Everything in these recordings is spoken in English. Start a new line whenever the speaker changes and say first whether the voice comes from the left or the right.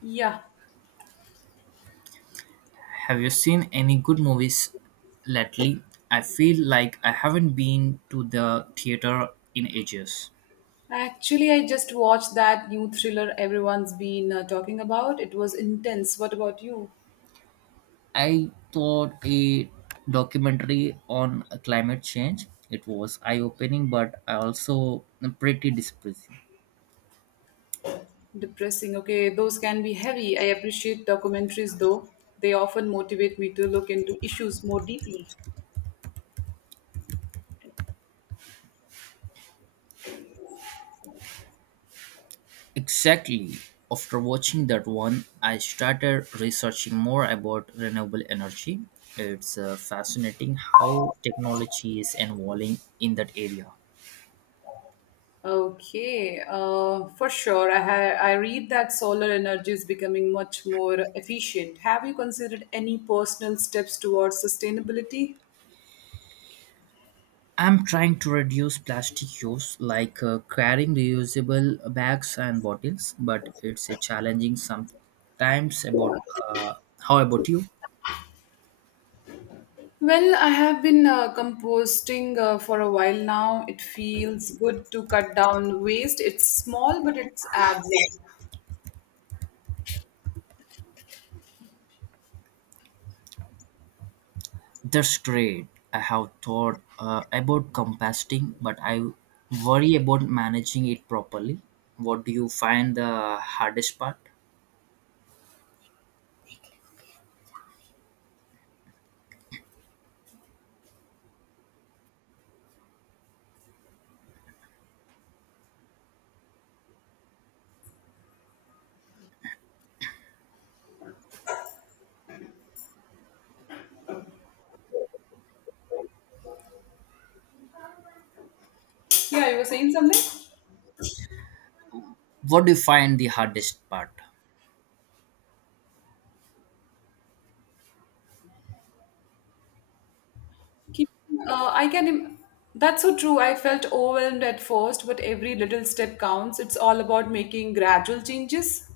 left: Yeah,
right: Have you seen any good movies lately? I feel like I haven't been to the theater in ages.
left: actually, I just watched that new thriller everyone's been talking about. It was intense. What about you?
right: I thought a documentary on climate change. It was eye-opening, but also pretty depressing.
left: Depressing. Okay, those can be heavy. I appreciate documentaries though. They often motivate me to look into issues more deeply.
right: Exactly. After watching that one, I started researching more about renewable energy. It's fascinating how technology is evolving in that area.
left: Okay, for sure. I read that solar energy is becoming much more efficient. Have you considered any personal steps towards sustainability?
right: I'm trying to reduce plastic use, like carrying reusable bags and bottles, but it's a challenging sometimes. About uh, how about you?
left: Well, I have been composting for a while now. It feels good to cut down waste. It's small, but it's adds up.
right: That's great. I have thought about composting, but I worry about managing it properly. What do you find the hardest part?
left: Yeah, you were saying something?
right: What do you find the hardest part?
left: Keep- I can. That's so true. I felt overwhelmed at first, but every little step counts. It's all about making gradual changes.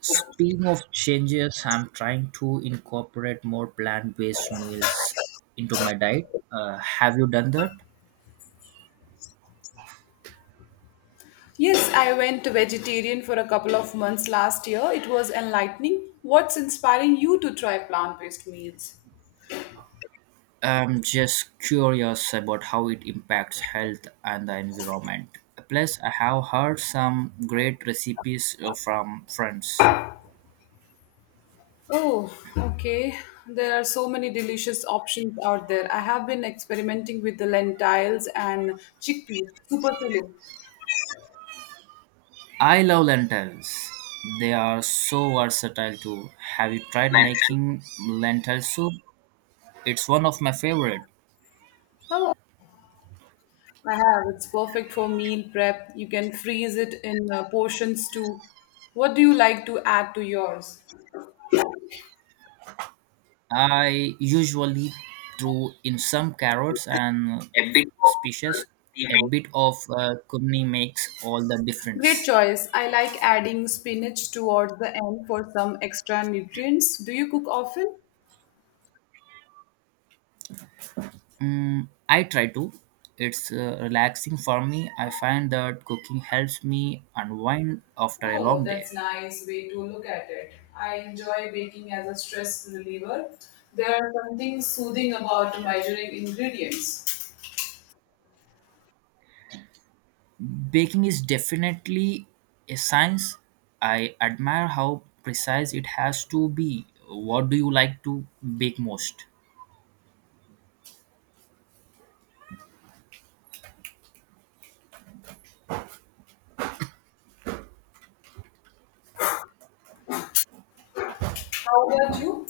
right: Speaking of changes, I'm trying to incorporate more plant based meals into my diet. Have you done that?
left: Yes, I went vegetarian for a couple of months last year. It was enlightening. What's inspiring you to try plant based meals?
right: I'm just curious about how it impacts health and the environment. Plus, I have heard some great recipes from friends.
left: Oh, okay. There are so many delicious options out there. I have been experimenting with the lentils and chickpeas. Super filling.
right: I love lentils. They are so versatile too. Have you tried making lentil soup? It's one of my favorite.
left: Oh, I have. It's perfect for meal prep. You can freeze it in portions too. What do you like to add to yours?
right: I usually throw in some carrots and species. A bit of cumin makes all the
left: Great
right: difference.
left: choice. I like adding spinach towards the end for some extra nutrients. Do you cook often?
right: Mm, I try to. It's relaxing for me. I find that cooking helps me unwind after a
left: Oh,
right: long day.
left: that's nice way to look at it. I enjoy baking as a stress reliever. There are something soothing about measuring ingredients.
right: Baking is definitely a science. I admire how precise it has to be. What do you like to bake most?
left: How about you?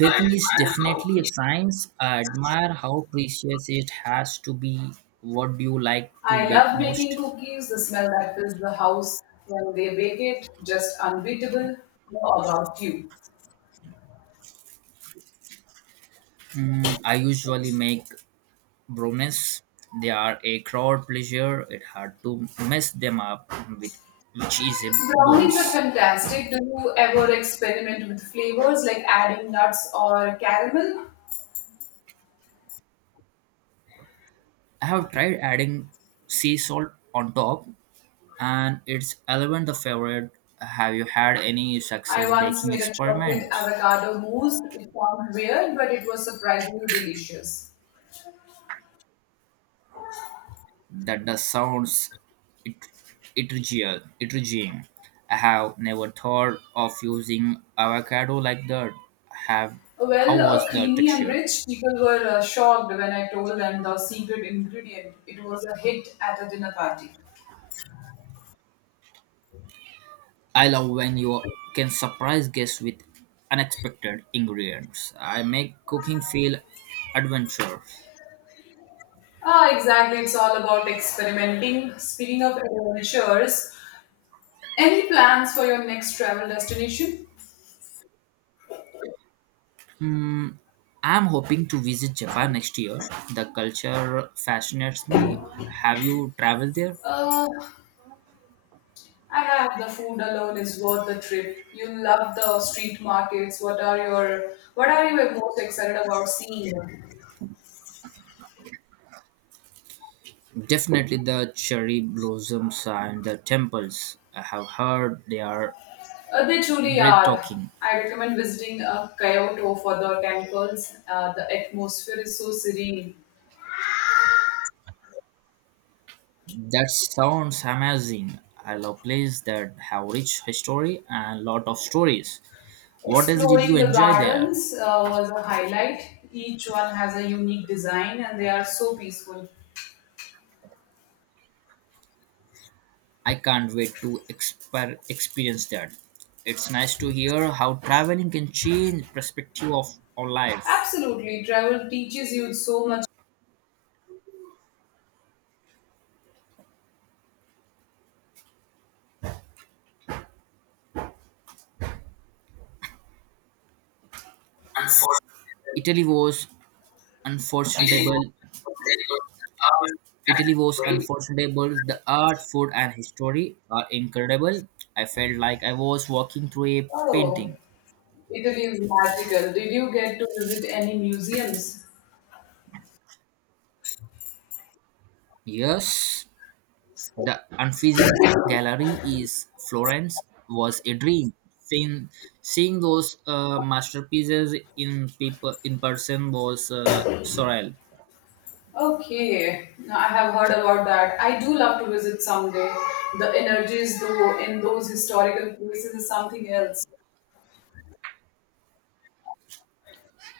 right: Baking is definitely a science. I admire how precious it has to be. What do you like to
left: I
right: bake
left: love
right: most?
left: making cookies. The smell that fills the house when they bake it, just unbeatable. Know about you?
right: Mm, I usually make brownies. They are a crowd pleasure. It's hard to mess them up with which is a
left: Brownies are
right: bones.
left: fantastic. Do you ever experiment with flavors like adding nuts or caramel?
right: I have tried adding sea salt on top and it's 11 the favorite. Have you had any
left: I
right: success
left: once
right: baking
left: made a chocolate
right: experiments?
left: avocado mousse. It sounds weird, but it was surprisingly delicious.
right: That the sounds it- ethereal, intriguing. I have never thought of using avocado like that. Have how
left: Well,
right: was the
left: creamy and
right: texture?
left: rich, people were shocked when I told them the secret ingredient. It was a hit at a dinner party.
right: I love when you can surprise guests with unexpected ingredients. I make cooking feel adventurous.
left: Ah, exactly. It's all about experimenting. Speaking of adventures, any plans for your next travel destination?
right: I'm hoping to visit Japan next year. The culture fascinates me. Have you traveled there?
left: Uh, I have the food alone is worth the trip. You love the street markets. What are you most excited about seeing?
right: Definitely the cherry blossoms and the temples. I have heard they are
left: They truly are.
right: breathtaking.
left: I recommend visiting Kyoto for the temples. The atmosphere is so serene.
right: That sounds amazing. I love places that have rich history and lot of stories. What else did you
left: Exploring the
right: enjoy there?
left: gardens was a highlight. Each one has a unique design and they are so peaceful.
right: I can't wait to experience that. It's nice to hear how traveling can change perspective of our life.
left: Absolutely, travel teaches you so much.
right: Italy was unforgettable Italy was unforgettable. The art, food, and history are incredible. I felt like I was walking through a
left: Oh,
right: painting.
left: Italy is magical. Did you get to visit any museums?
right: Yes, the unfreezing gallery is Florence was a dream. Seeing those masterpieces in people in person was surreal.
left: Okay, now I have heard about that. I do love to visit someday. The energies, though, in those historical places is something else.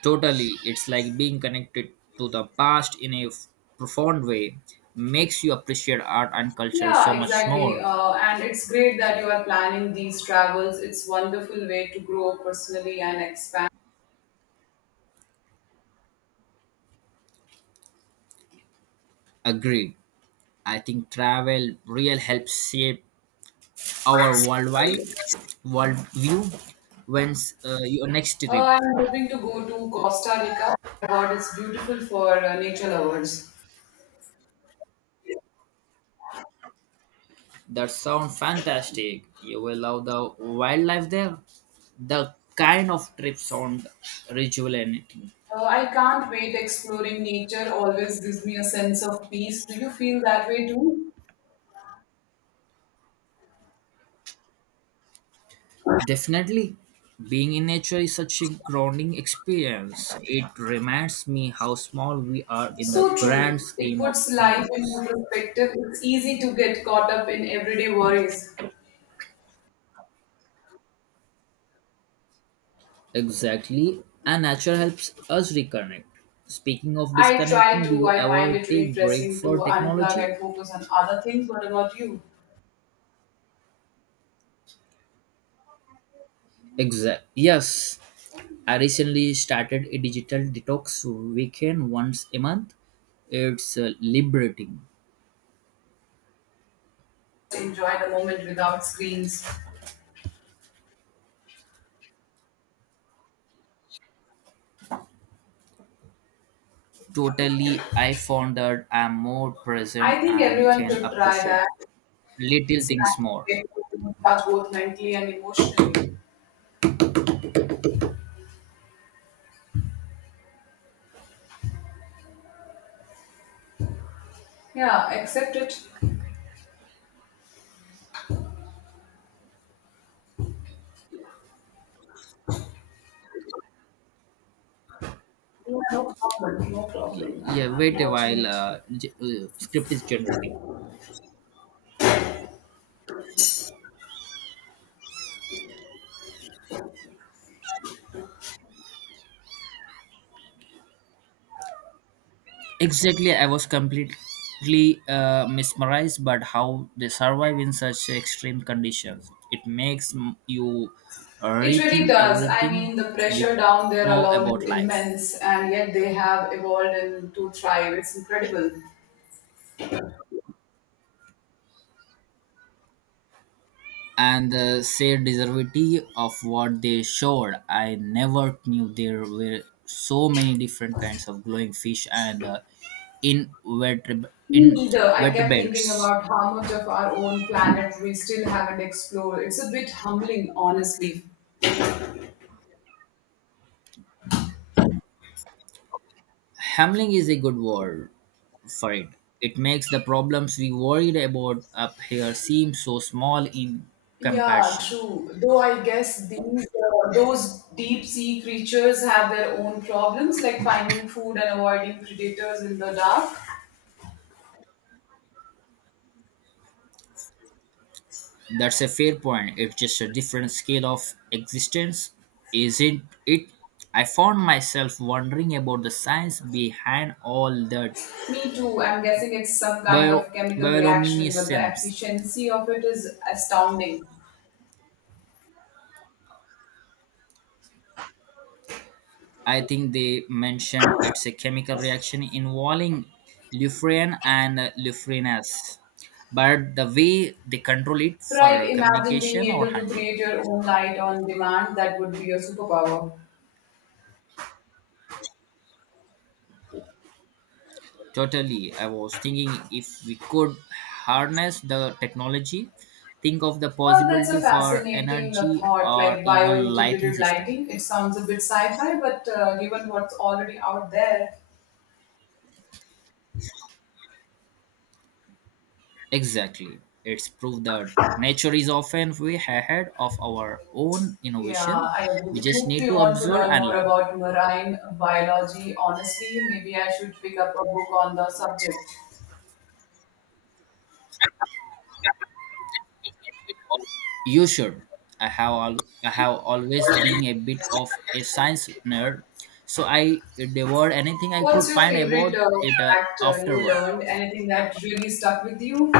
right: Totally, it's like being connected to the past in a profound way. Makes you appreciate art and culture so
left: Yeah,
right: much
left: exactly.
right: more.
left: And it's great that you are planning these travels. It's wonderful way to grow personally and expand.
right: Agreed. I think travel real helps shape our worldwide worldview when's your next trip.
left: I'm hoping to go to Costa Rica. God, it's beautiful for nature lovers.
right: That sounds fantastic. You will love the wildlife there. The kind of trip sound rejuvenating.
left: I can't wait exploring nature. Always gives me a sense of peace. Do you feel that way too?
right: Definitely, being in nature is such a grounding experience. It reminds me how small we are in the
left: So
right: grand
left: true. It
right: scheme of
left: puts life into
right: things.
left: perspective. It's easy to get caught up in everyday worries.
right: Exactly. And nature helps us reconnect. Speaking of
left: I try
right: disconnecting, do
left: to.
right: you
left: I find
right: ever
left: it
right: take break
left: refreshing to
right: for
left: unplug
right: technology?
left: and focus on other things. What about you?
right: Exact. Yes. I recently started a digital detox weekend once a month. It's liberating.
left: Enjoy the moment without screens.
right: Totally, I found that I'm more present
left: I think
right: and
left: everyone
right: can
left: should try
right: appreciate
left: that.
right: little
left: It's
right: things
left: nice
right: more.
left: way to recharge both mentally and emotionally. Yeah, accept it. No problem. No problem. I'm,
right: Yeah,
left: I'm
right: wait a
left: watching
right: while.
left: it.
right: Script is generating. Exactly, I was completely mesmerized but how they survive in such extreme conditions. It makes you
left: It really
right: rethink
left: does. I
right: everything
left: mean, the
right: we
left: pressure down there
right: know
left: alone
right: about
left: is
right: life.
left: immense, and yet they have evolved and to thrive. It's incredible.
right: And the sad diversity of what they showed, I never knew there were so many different kinds of glowing fish and invertebrate
left: Me neither. I kept thinking
right: invertebrates.
left: about how much of our own planet we still haven't explored. It's a bit humbling, honestly.
right: Hamling is a good word for it. It makes the problems we worried about up here seem so small in
left: Yeah,
right: comparison.
left: true. Though I guess these those deep sea creatures have their own problems, like finding food and avoiding predators in the dark.
right: That's a fair point. It's just a different scale of existence, isn't it? I found myself wondering about the science behind all that
left: Me too. I'm guessing it's some kind
right: bio
left: of chemical reaction, but the
right: bioluminescence.
left: efficiency of it is astounding.
right: I think they mentioned it's a chemical reaction involving lufrine and lufrinase, but the way they control it
left: Right?
right: for
left: Imagine
right: communication
left: being
right: or
left: able to
right: hunting.
left: create your own light on demand. That would be your superpower.
right: Totally, I was thinking if we could harness the technology, think of the
left: Oh, that's a
right: possibility for
left: fascinating
right: energy
left: thought,
right: or
left: like
right: even lighting
left: bio-integrated
right: system.
left: lighting. It sounds a bit sci-fi, but given what's already out there,
right: Exactly. It's proof that nature is often way ahead of our own
left: yeah,
right: innovation.
left: I
right: We just need
left: really
right: to
left: want to
right: observe
left: learn
right: and
left: more
right: learn.
left: about marine biology. Honestly, maybe I should pick up a book on the subject.
right: You should. I have always been a bit of a science nerd, so I devoured anything I could
left: What's your
right: find
left: favorite
right: about it
left: fact you
right: afterward.
left: learned? Anything that really stuck with you?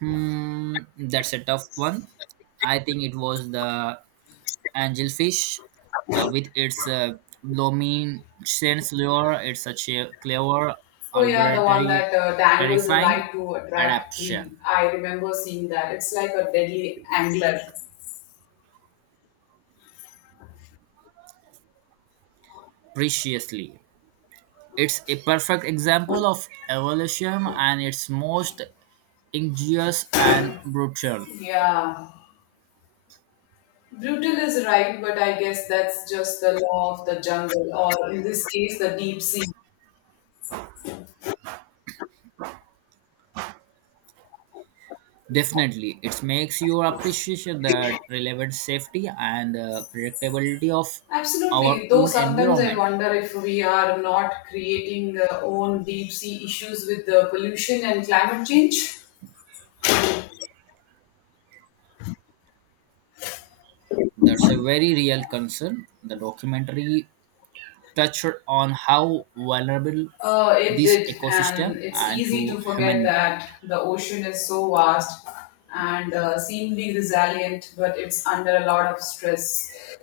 right: Hmm, that's a tough one. I think it was the angelfish with its luminescence lure. It's such a clever,
left: Oh yeah, the one
right: arbitrary,
left: that dangles a
right: terrifying
left: light to attract prey.
right: adaptation.
left: I remember seeing that. It's like a deadly angler.
right: Preciously. It's a perfect example of evolution and its most ingenious and brutal.
left: Yeah. Brutal is right, but I guess that's just the law of the jungle, or in this case, the deep sea.
right: Definitely, it makes you appreciate the relevant safety and predictability of our
left: Absolutely. Though
right: own
left: sometimes I
right: environment.
left: wonder if we are not creating our own deep sea issues with the pollution and climate change.
right: That's a very real concern. The documentary touched on how vulnerable
left: It
right: this
left: did, and
right: ecosystem
left: it's
right: and
left: easy
right: to
left: to
right: human
left: forget
right: impact.
left: that the ocean is so vast and seemingly resilient, but it's under a lot of stress.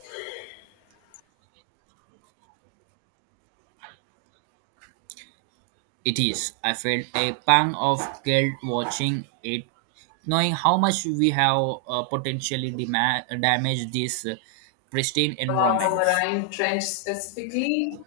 right: It is. I felt a pang of guilt watching it, knowing how much we have potentially damaged these pristine
left: About the
right: environments.
left: marine trench specifically,